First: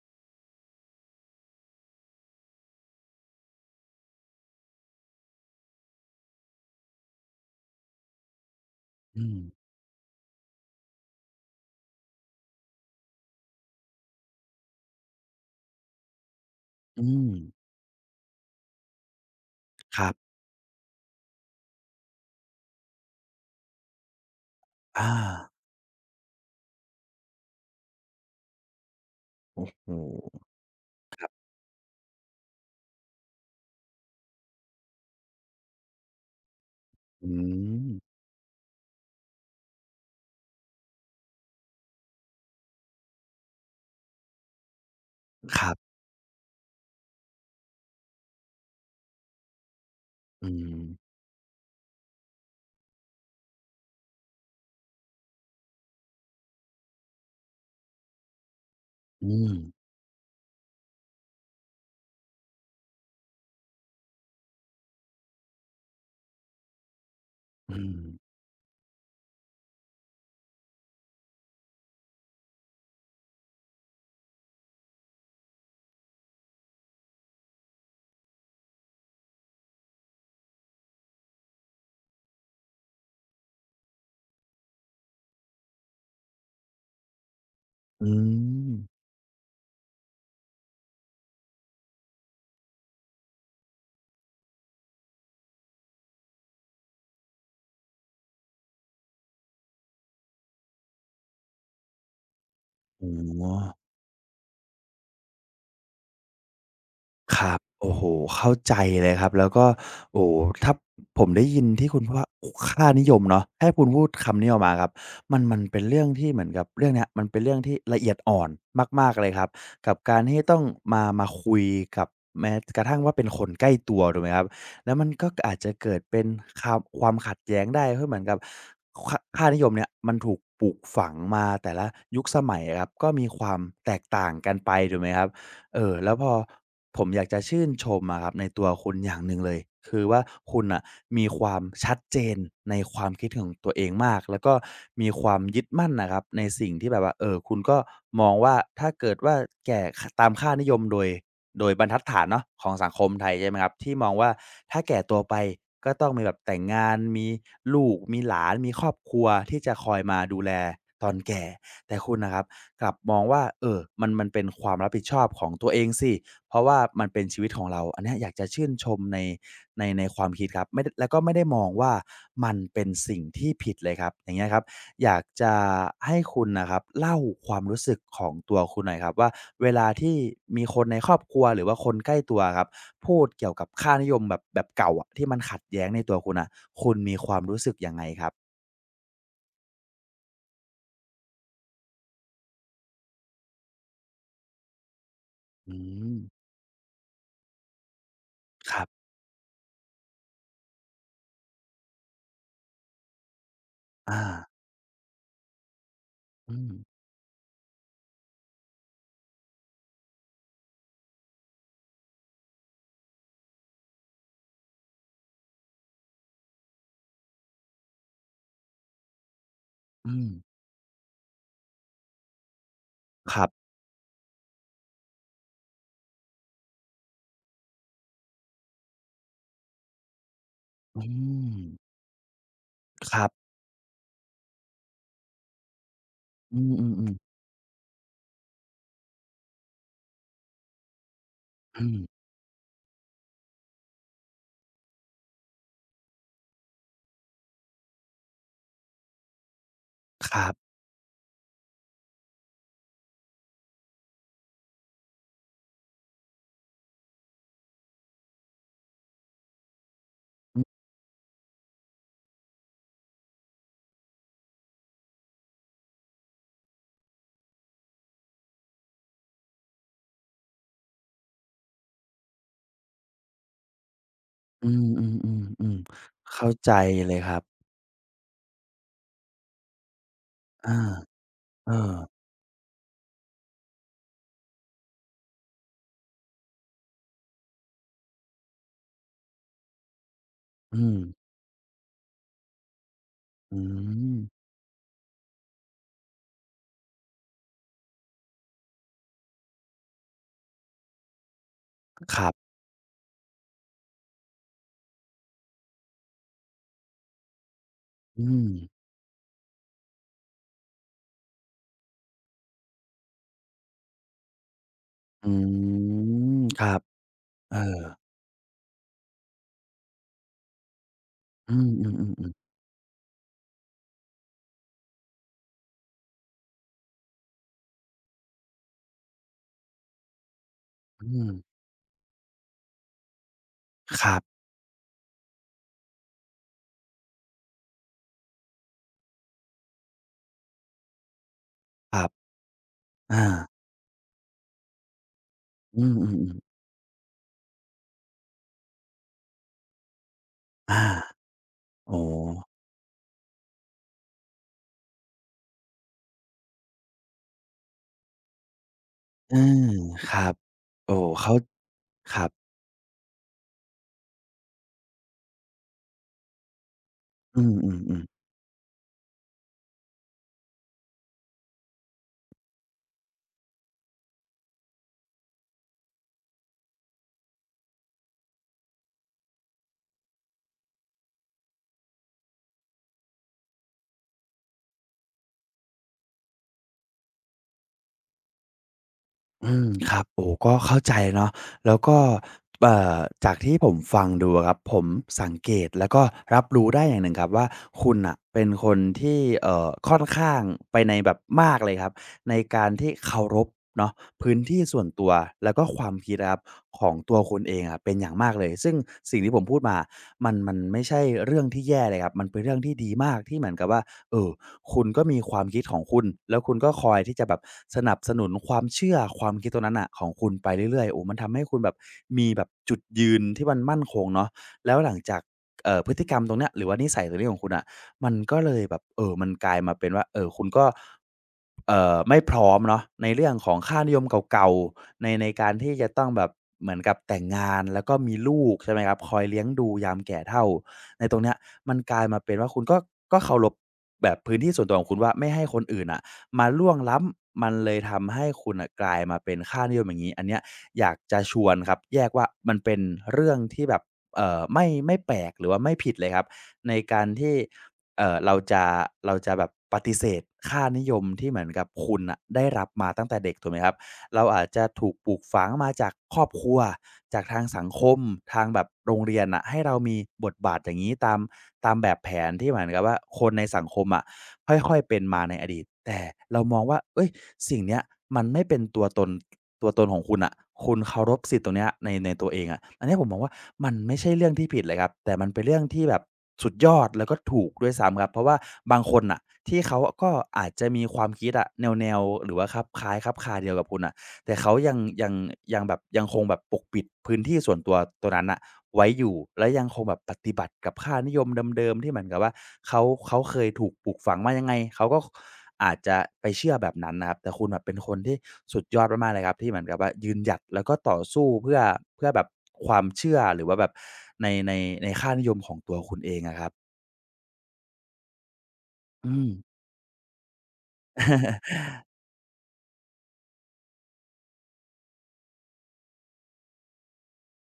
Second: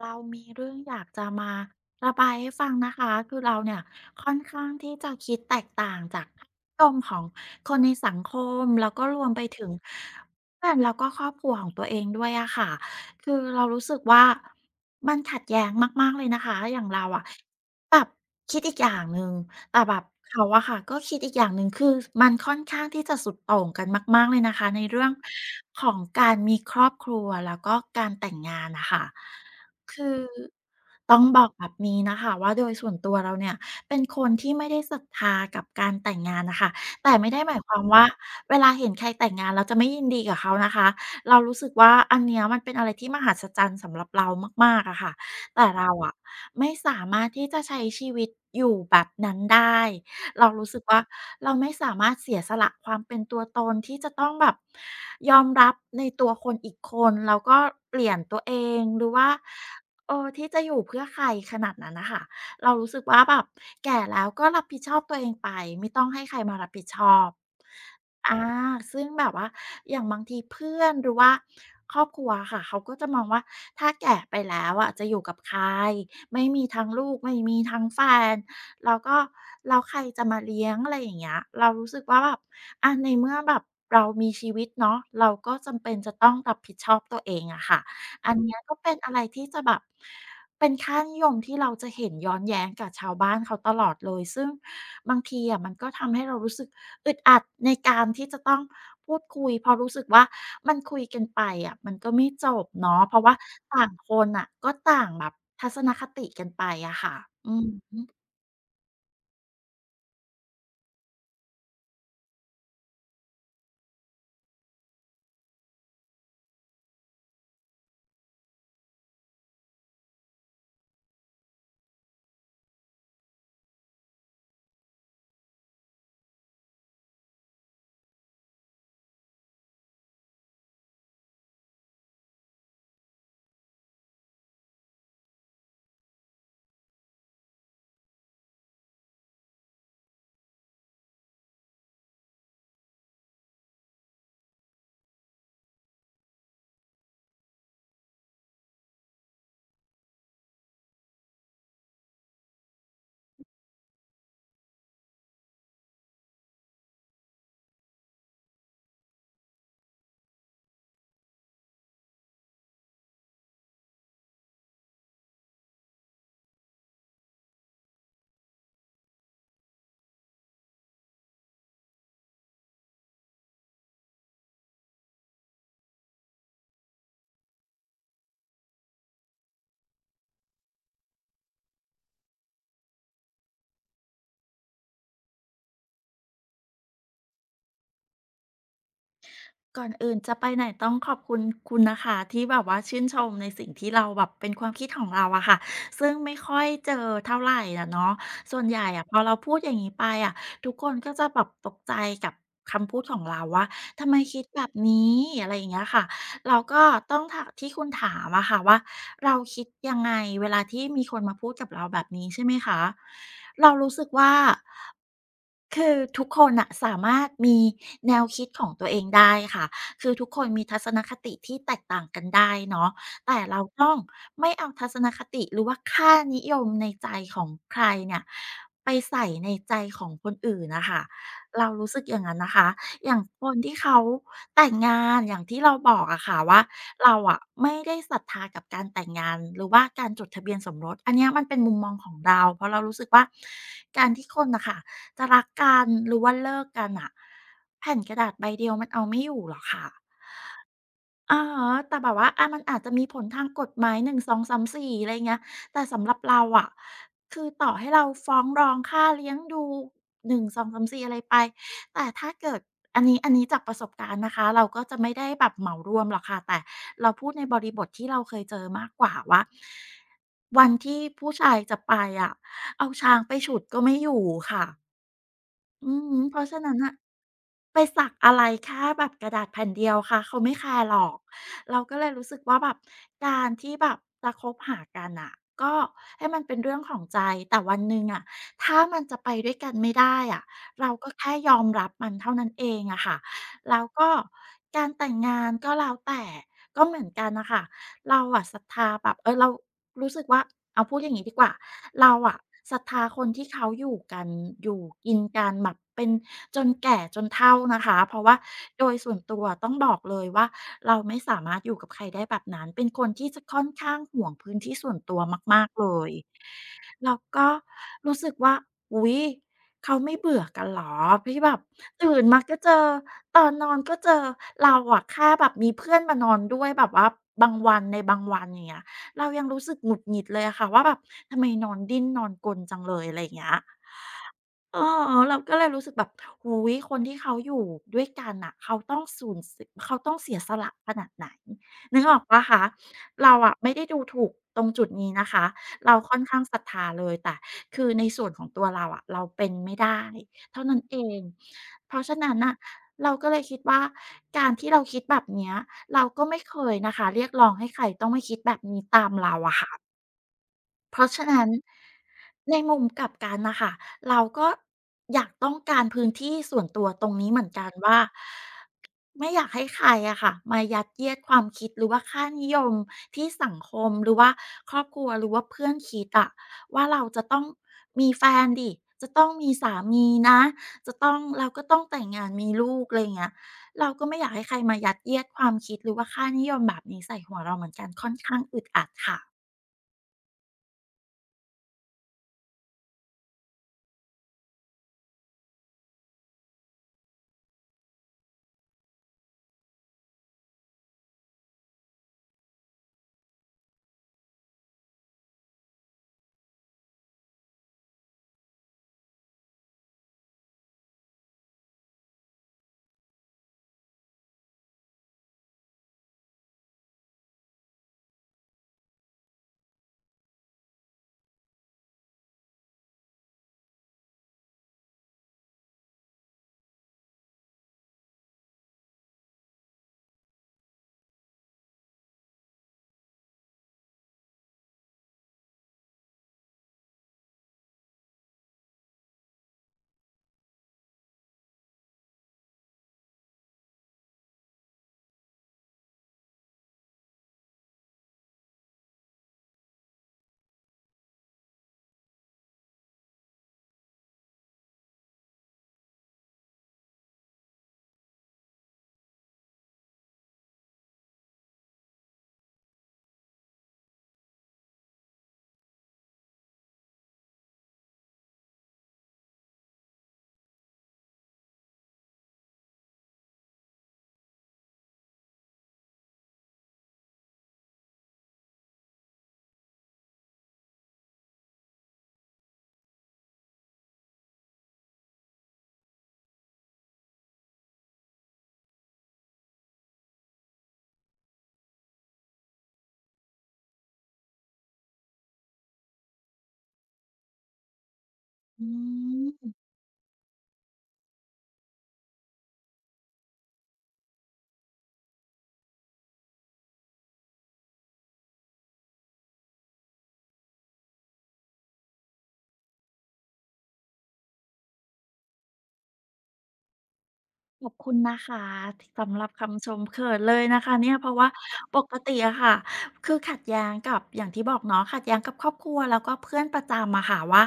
เรามีเรื่องอยากจะมาระบายให้ฟังนะคะคือเราเนี่ยค่อนข้างที่จะคิดแตกต่างจากค่านิยมของคนในสังคมแล้วก็รอืวมม ไปถึงเพื่อนแล้วก็ครอบครัวของตัวเองด้วยอะค่ะคือเรารู้สึกว่ามันขัดแย้งมากๆเลยนะคะอย่างอืเราอะม แบบคิดอีกอย่างหนึ่งแต่แบคบรับเขาอะค่ะก็คิดอีกอย่างหนึ่งคือมันค่อนข้างที่จะสุดโต่งกันมากๆเลยนะคะในเรื่ออางของการมีครอบครัวแล้วก็การแต่งงานน่ะค่ะ โอ้โฮคือต้องบอกแบบนี้นะคะว่าโดยส่วนตัวเราเนี่ยเป็นคนที่ไม่ได้ศรัทธากับการแต่งงานนะคะแต่อืไม่ได้หมายความม ว่าเวลาเห็นใครแต่งงานเราจะไม่ยินดีกับเขานะคะเรารู้สึกว่าอันเนี้ยมันเป็นอะไรที่มหัศจรรย์สำหรับเรามากๆอะค่ะคแต่รัเราบ อะไม่สามารถที่จะใช้ชีวิตอยู่แบบนั้นได้ อืเรารู้สึม กว่าเราไม่สามารถเสียสละความเป็นตัวตนที่จะต้องแบบ ยอมรับในตัวคนอีกคน แล้วก็เปลี่ยนตัวเอง หรือว่าอืม ที่จะอยู่เพื่อใครขนาดนั้นนะคะ เรารู้สึกว่าแบบแก่แล้วก็รับผิดชอบตัวเองไปไม่ต้องให้ใครมารับผิดชอบอืม อาซึ่งแบบว่าอย่างบางทีเพื่อน หรือว่าครอบครัวค่ะ เขาก็จะมองว่าถ้าแก่ไปแล้วอะจะอยู่กับใครไม่มีทั้งลูกไม่มีทั้งแฟน แล้วก็แล้วใครจะมาเลี้ยงอะไรอย่างเงี้ยเรารู้สึกว่าแบบอะในเมื่อแบบเรามีชีวิตเนาะเราก็จำเป็นจะต้องรับผิดชอบตัวเองอะค่ะอือันเนี้ยมก็เป็นอะไรที่จะแบบเป็นค่านิยมที่เราจะเห็นย้อนแย้งกับชาวบ้านเขาตลอดเลยซึ่งบางทีอะมันก็ทำให้เรารู้สึกอึดอัดในการที่จะต้องพูดคุยเพราะรู้สึกว่ามันคุยกันไปอะมันก็ไม่จบเนาะโอเพราะว่า๋อ ต่างคนอ่ะก็ต่างแบบทัศนคติกันไปอะค่ะครัอืบโอ้โฮม เข้าใจเลยครับแล้วก็โอ้โฮถ้าผมได้ยินที่คุณพูดว่าค่านิยมเนาะให้คุณพูดคำนี้ออกมาครับมันเป็นเรื่องที่เหมือนกับเรื่องเนี้ยมันเป็นเรื่องที่ละเอียดอ่อนมากๆเลยครับกับการที่ต้องมาคุยกับแม้กระทั่งว่าเป็นคนใกล้ตัวถูกไหมครับแล้วมันก็อาจจะเกิดเป็นความขัดแย้งได้เพราะเหมือนกับคค่านิยมเนี่ยมันถูกปลูกฝังมาแต่ละยุคสมัยอะครับก็มีความแตกต่างกันไปถูกไหมครับ เออแล้วผมอยากจะชื่นชมอะครับในตัวคุณอย่างหนึ่งเลยคือว่าคุณน่ะมีความชัดเจนในความคิดของตัวเองมากแล้วก็มีความยึดมั่นน่ะครับในสิ่งที่แบบว่าคุณก็มองว่าถ้าเกิดว่าแก่ตามค่านิยมโดยบรรทัดฐานเนาะของสังคมไทยใช่ไหมครับที่มองว่าถ้าแก่ตัวไปก็ต้องมีแบบแต่งงานมีลูกมีหลานมีครอบครัวที่จะคอยมาดูแลตอนแก่แต่คุณน่ะครับ กลับมองว่าเออมันเป็นความรับผิดชอบของตัวเองสิเพราะว่ามันเป็นชีวิตของเราอันเนี้ยอยากจะชื่นชมในในความคิดครับไม่ได้แล้วก็ไม่ได้มองว่ามันเป็นสิ่งที่ผิดเลยครับอย่างเงี้ยครับอยากจะให้คุณน่ะครับเล่าความรู้สึกของตัวคุณหน่อยครับว่าเวลาที่มีคนในครอบครัวหรือว่าคนใกล้ตัวอะครับพูดเกี่ยวกับค่านิยมแบบเก่าอะที่มันขัดแย้งในตัวคุณน่ะคุณมีความรู้สึกยังไงครับก่อนอื่นจะไปไหนต้องขอบคุณคุณนะคะที่แบบว่าชื่นชมในสิ่งที่เราแบบเป็นความคิดของเราอะค่ะอืซึ่มงไม่ค่อยเจอเท่าไหรอะเนาะส่วนคใหรัญ่อะบพอเราพูดอย่างนี้ไปอะทุกคนก็จะแบบตกใจกับคำพูดของเราว่าทำไมอาคิดแบบนี้อะไรอย่างเงี้ยค่ะอืเรามก็ต้องถามที่คุณถามอะค่ะว่าเราคิดยังไงเวลาที่มีคนมาพูดกับเราแบบนี้ใช่ไหมคะเรารู้สึกว่า คือทุกคนอะสามารถมีแนวคิดของตัวเองได้ค่ะ คืออืมทุกคนมีทัศนคติที่แตกต่างกันได้เนาะ คแต่รัเราบ ต้องไม่เอาทัศนคติหรือว่าค่านิยมในใจของใครเนี่ยไปใส่ในใจของคนอื่นนะอืคะมเรารู้สึกอย่างนั้นนะคะอคย่างรัคบนที่เขาแต่งงานอย่างที่เราบอกอะค่ะอืว่ามอืมเราอะไม่ได้ศรัทธากับการแต่งงานหรือว่าการจดทะเบียนสมรสอันเนี้ยมันเป็นมุมอืมองมของเราเพราะเรารู้สึกว่าการที่คนน่ะค่ะ จะรักกันหรือว่าเลิกกันอะแผ่นกระดาษใบเดียวมันเอาไม่อยู่หรอกค่ะครับอ๋ฮะแต่แบบว่ามันอาจจะมีผลทางกฎหมาย1 2 3 4องสามสี่อะไรเงี้ยแต่สำหรับเราอะคือต่อให้เราฟ้องร้องค่าเลี้ยงดู1 2 อ3 4องสามสี่อะไรไปแต่ถ้าเกิดอันนี้อันนี้จากประสบการณ์นะคะเราก็จะไม่ได้แบบเหมารวมหรอกค่ะแต่เราพูดในบริบทที่เราเคยเจอมากกว่าว่าวันที่ผู้ชายจะไปอะเอาช้างไปฉุดก็ไม่อยู่ค่ะ ืมอืมอืมอืมอืมเพเข้าราะฉะใจนั้นน่ะเลยครับไปสักอะไรแค่แบบกระดาษแผ่นเดียวค่ะเขาไม่แคอาร์หรอกเอเราอก็เลยรู้สึกว่าแบบการที่แบบจะคบหากันน่ะก็ให้มันเป็นเรื่องของใจแต่วันหนึ่งอะถ้ามันจะไปด้วยกันไม่ได้อะอืเรามก็แค่ยอมรับมันเท่านั้นเองอะค่ะอืแล้วก็มการแต่งงานก็แล้วแต่ก็เหมือนกันน่ะค่ะ เราอะศรัทธาแบบเรารู้สึกว่าเอาพูดอย่างงี้ดีกว่าเราครัอะบศรัทธาคนที่เขาอยู่กันอยู่กินกันแบบเป็นจนแก่จนเฒ่านะคะเพอืราะว่ามโดยส่วนตัวต้องบอกเลยว่าเราไม่สามารถอยู่กับใครได้แบบนั้นเป็นคนที่จะค่อนข้างห่วงพื้นที่ส่วนตัวอืมากๆเลยมครับแล้วก็เออรู้สึกว่าอุ๊ย เขาไม่เบื่อกันเหรอพี่แบอืบมอืตื่นอมาๆก็เจอตอนนอนก็เจอเราอะแค่แบบมีเพื่อนมานอนด้วยแบบว่าบางวันอย่างเงี้ยเรายังรู้สึกหงุดหงิดเลยอะค่ะว่าแบบๆอืมทำไมนอนดิ้นนอนกลจังเลยอะไรอย่างเงี้ย ครับอ๋อเราก็เลยรู้สึกแบบหู้โคนที่เขาอยู่ด้วยกันน่ะเขาต้องเสียสละขนาดไหนคนึรักออกบเปล่าคะอาเราอะไม่ได้ดูถูกตรงจุดนี้นะคะอืมเราอืค่อนอข้างศๆรัทธาเลยแต่คือในส่วนของตัวเราอะเราเป็นไม่ได้เท่านั้นอาเองเพโอ้ราะฉะนั้นน่ะเราก็เลยคิดว่าการที่เราคิดแบบเนี้ยเราก็ไม่เคยนะคะเรียกร้องให้ใครต้องมาคิดแบบนี้ตามเอเราอะอค่ะ ครับโอ้เพราะฉะเข้านั้นครับในมุมกลับกันน่ะค่ะเราก็อยากต้องการพื้นที่ส่วนตัวตรงนี้เหอืมือนกันว่ามๆๆ ไม่อยากให้ใครอะค่ะมายัดเยียดความคิดหรือว่าค่านิยมที่สังคมหรือว่าครอบครัวหรือว่าเพื่อนคิดอะว่าเราจะต้องมีแฟนดิจะต้องมีสามีนะจะต้องเราก็ต้องแต่งงานมีลูกไรยเงี้ยเราก็ไม่อยากให้ใครมายัดเยียดความคิดหรือว่าค่านิยมแบบนี้ใส่หัวเราเหมือนกันค่อนข้างอึดอัดค่ะอืมครับโอ้ก็เข้าใจเนาะแล้วก็เอ่อจากที่ผมฟังดูอะครับผมสังเกตแล้วก็รับรู้ได้อย่างหนึ่งครับว่าคุณน่ะเป็นคนที่ค่อนข้างไปในแบบมากเลยครับในการที่เคารพเนาะพื้นที่ส่วนตัวแล้วก็ความคิดอะครับของตัวคุณเองอะเป็นอย่างมากเลยซึ่งสิ่งที่ผมพูดมามันไม่ใช่เรื่องที่แย่เลยครับมันเป็นเรื่องที่ดีมากที่เหมือนกับว่าเอ่อ คุณก็มีความคิดของคุณแล้วคุณก็คอยที่จะแบบสนับสนุนความเชื่อความคิดตรงนั้นน่ะของคุณไปเรื่อยๆโอ้มันทำให้คุณแบบมีแบบจุดยืนที่มันมั่นคงเนาะแล้วหลังจากพฤติกรรมตรงเนี้ยหรือว่านิสัยตรงนี้ของคุณน่ะมันก็เลยแบบมันกลายมาเป็นว่าเอ่อคุณก็ไม่พร้อมเนาะในเรื่องของค่านิยมเก่าๆในการที่จะต้องแบบเหมือนกับแต่งงานแล้วก็มีลูกใช่ไหมครับคอยเลี้ยงดูยามแก่เฒ่า ในตรงเนี้ยมันกลายมาเป็นว่าคุณก็เคารพแบบพื้นที่ส่วนตัวของคุณว่าไม่ให้คนอื่นอ่ะมาล่วงล้ำมันเลยทำให้คุณอ่ะกลายมาเป็นค่านิยมอย่างนี้อันเนี้ยอยากจะชวนครับแยกว่ามันเป็นเรื่องที่แบบไม่แปลกหรือว่าไม่ผิดเลยครับในการที่เอ่อเราจะเราจะแบบปฏิเสธค่านิยมที่เหมือนกับคุณอ่ะได้รับมาตั้งแต่เด็กถูกไหมครับ เราอาจจะถูกปลูกฝังมาจากครอบครัวจากทางสังคมทางแบบโรงเรียนน่ะให้เรามีบทบาทอย่างงี้ตามแบบแผนที่เหมือนกับว่าคนในสังคมอะค่อยๆเป็นมาในอดีตแต่เรามองว่าเฮ้ยสิ่งเนี้ยมันไม่เป็นตัวตนของคุณน่ะคุณเคารพสิทธิ์ตรงเนี้ยในตัวเองอะอันเนี้ยผมมองว่ามันไม่ใช่เรื่องที่ผิดเลยครับแต่มันเป็นเรื่องที่แบบสุดยอดแล้วก็ถูกด้วยซ้ำครับเพราะว่าบางคนน่ะที่เขาก็อาจจะมีความคิดอะแนวๆหรือว่าคลับคล้ายคลับคลาเดียวกับคุณน่ะ แต่เขายังยังแบบยังคงแบบปกปิดพื้นที่ส่วนตัวตัวนั้นน่ะอืไว้อยู่และม ยังคงแบบปฏิบัติกับค่านิยมเดิมๆที่เหมือนกับว่าเขาเขาเคยถูกปลูกฝังมายังไงเขาก็คอาจจะไปเชื่อแบบนั้นนะครับแต่คุณน่ะเป็นคนที่สุดยอดมากๆเลยครับที่เหมือนกับว่ายืนหยัดแล้วก็ต่อสู้เพื่อเพื่อแบบความเชื่อหรือว่าแบบในในค่านิยมของตัวคุณเองอะครับขอบคุณนะคะที่อืสำหรัม บคำชมเขินเลยนะคะเนี่ยเพราะว่า ปกติอะค่ะคือขัดแย้งกับอย่างที่บอกเนาะขัดแย้งกับครอบครัวแล้วก็เพื่อนประจำอะค่ะว่า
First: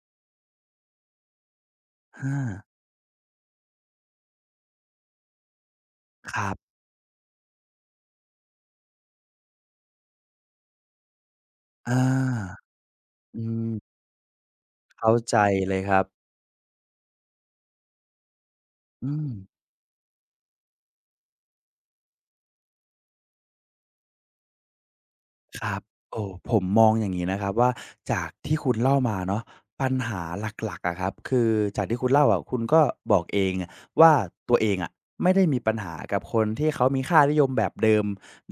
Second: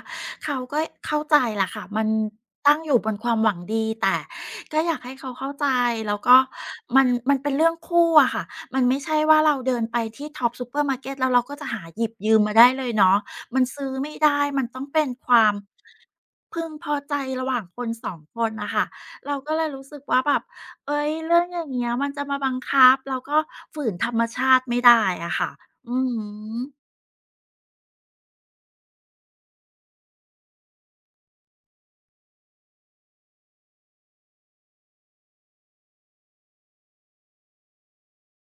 เขาก็เข้าใจแหละค่ะมันอาตั้งอยู่บนความหวังดีแต่ก็อยากให้เขาเข้าใจแล้วคก็รับมันเป็นเรื่องคู่อะค่ะมันไม่ใช่ว่าเราเดินไปที่ท็อปซูเปอร์มาร์เก็ตแล้วเราก็จะหาอาหยิบยืมมาได้เลยเนาะอืมันมซื้อไม่ได้มันต้องเป็นเข้าคใจวาม เลยครับพึงพอใจระหว่างคนสองคนน่ะค่ะอืม เราก็เลยรู้สึกว่าแบบเฮ้ยเรื่องอย่างเงี้ยมันจะมาบังคับเราก็ฝืนธรรมชาติไม่ได้อะค่ะครับอือโอ้ฮึ ผมมองอย่างนี้นะครับว่าจากที่คุณเล่ามาเนาะปัญหาหลักๆอะครับคือจากที่คุณเล่าอะคุณก็บอกเองว่าตัวเองอะไม่ได้มีปัญหากับคนที่เขามีค่านิยมแบบเดิม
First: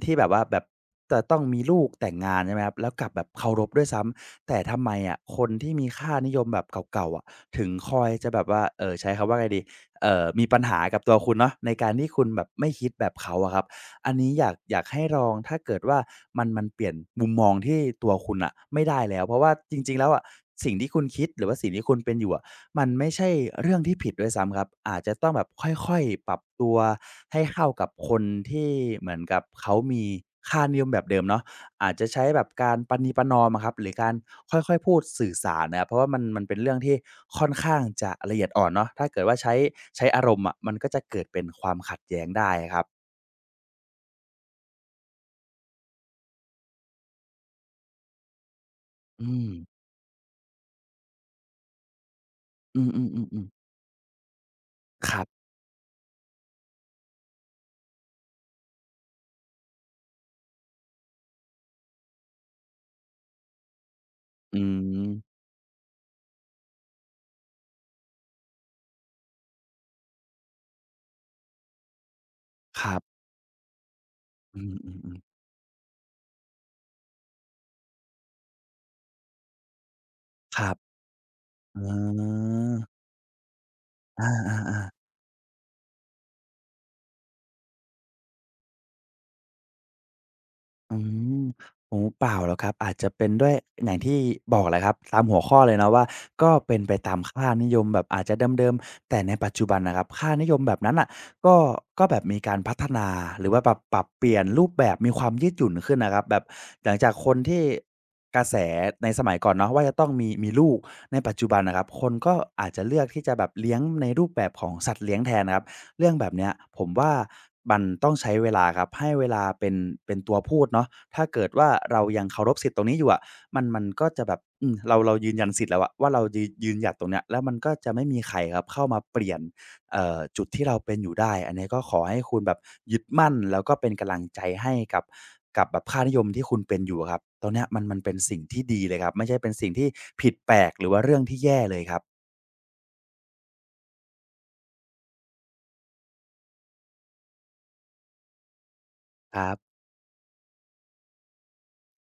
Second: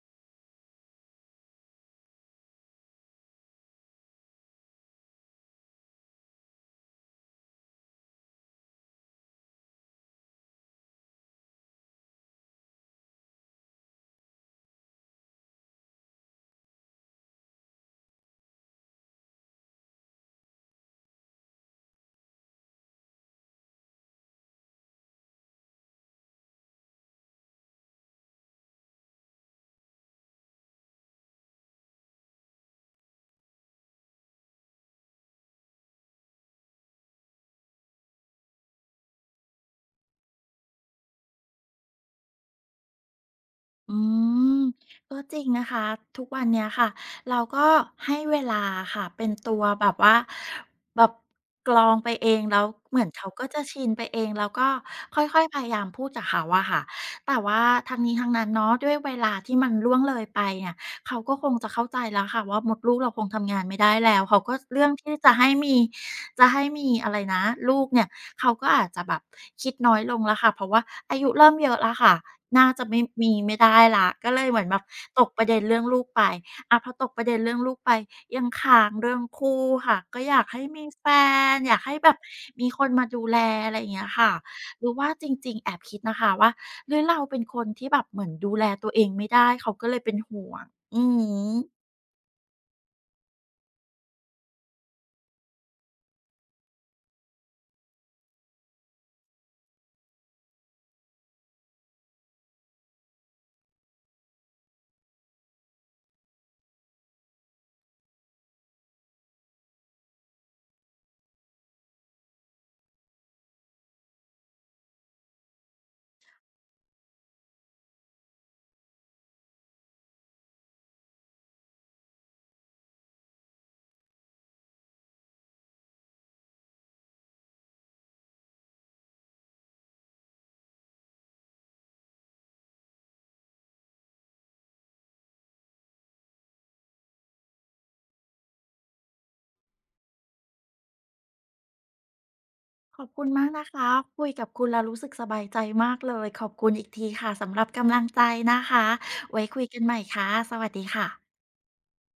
ที่แบบว่าแบบจะต้องมีลูกแต่งงานใช่ไหมครับแล้วกลับแบบเคารพด้วยซ้ำแต่ทำไมอะคนที่มีค่านิยมแบบเก่าๆอะถึงคอยจะแบบว่าใช้คำว่าไงดีมีปัญหากับตัวคุณเนาะในการที่คุณแบบไม่คิดแบบเขาอะครับ อันนี้อยากให้ลองถ้าเกิดว่ามันเปลี่ยนมุมมองที่ตัวคุณน่ะไม่ได้แล้วเพราะว่าจริงๆแล้วอะสิ่งที่คุณคิดหรือว่าสิ่งที่คุณเป็นอยู่อะมันไม่ใช่เรื่องที่ผิดด้วยซ้ำครับอาจจะต้องแบบค่อยๆปรับตัวให้เข้ากับคนที่เหมือนกับเขามีค่านิยมแบบเดิมเนาะอาจจะใช้แบบการประนีประนอมอะครับหรือการค่อยๆพูดสื่อสารนะครับเพราะว่ามันเป็นเรื่องที่ค่อนข้างจะละเอียดอ่อนเนาะถ้าเกิดว่าใช้อารมณ์อะมันก็จะเกิดเป็นความขัดแย้งได้อะครับอืมก็จริงนะคะทุกวันเนี้ยค่ะเราก็ให้เวลาค่ะอืเป็นม ตัวแบบว่าแบบกรองไปเองแล้วอืเหมือนมเขาก็ๆๆจะๆชินไปเองแล้วก็ครัค่อยบๆพยายามพูดกับเขาอะค่ะแต่ว่าทั้งนี้ทั้งนั้นเนาะด้วยเวลาที่มันล่วงเลยไปเนี่ยเขาก็คงจะเข้าใจแล้วค่ะว่ามดลูกเราคงทำงานไม่ได้แล้วเขาก็อืเรื่องที่จะมให้มี จะให้มีอะไรนะลูกเนี่ยเขาก็อาจจะแบบคิดน้อยลงแล้วค่ะเพราะว่าอายุเริ่มเยอะแล้วค่ะน่าคจะรัไม่บมีไม่ได้แล้วก็เลยเหอืมือนแบบมตๆกๆประเด็นเรื่องลูกไปอะพอตกประเด็นเรื่องลูกไปยังค้างเรื่องคู่ค่ะก็อยากคให้รับมีแฟนออ๋ยากให้แบบอมีคนมาดูแลอะไรอย่างเงี้ยอาค่ะหรืๆอๆ ว่าจริงๆแอบคิดนะคะว่าหรือเราเป็นคนที่แบบเหมือนดูแลตัวเองไม่ได้เขาก็เลยเป็นห่วงอือือฮมึ โอ้เปล่าหรอกครับอาจจะเป็นด้วยอย่างที่บอกแหละครับตามหัวข้อเลยเนาะว่าก็เป็นไปตามค่านิยมแบบอาจจะเดิมๆแต่ในปัจจุบันน่ะครับค่านิยมแบบนั้นน่ะก็ก็แบบมีการพัฒนาหรือว่าปรับเปลี่ยนรูปแบบมีความยืดหยุ่นขึ้นน่ะครับแบบหลังจากคนที่กระแสในสมัยก่อนเนาะว่าจะต้องมีลูกในปัจจุบันน่ะครับคนก็อาจจะเลือกที่จะแบบเลี้ยงในรูปแบบของสัตว์เลี้ยงแทนนะครับ เรื่องแบบเนี้ยผมว่ามันต้องใช้เวลาครับให้เวลาเป็นตัวพูดเนาะถ้าเกิดว่าเรายังเคารพสิทธิ์ตรงนี้อยู่อะมันก็จะแบบอืมเรายืนยันสิทธิ์แล้วอะว่าเรายืนยืนหยัดตรงเนี้ยแล้วมันก็จะไม่มีใครครับเข้ามาเปลี่ยนจุดที่เราเป็นอยู่ได้อันนี้ก็ขอให้คุณแบบยึดมั่นแล้วก็เป็นกำลังใจให้กับกับแบบค่านิยมที่คุณเป็นอยู่อะครับตรงเนี้ยมันเป็นสิ่งที่ดีเลยครับไม่ใช่เป็นสิ่งที่ผิดแปลกหรือว่าเรื่องที่แย่เลยครับขอบคุณมากนะคะคุยกับคุณแล้วรู้สึกสบายใจมากเลยขอบคุณอีกทีค่ะสำหรับกำลังใจนะคะคไว้รัคุยบกันใหม่ค่ะสวัสดีค่ะ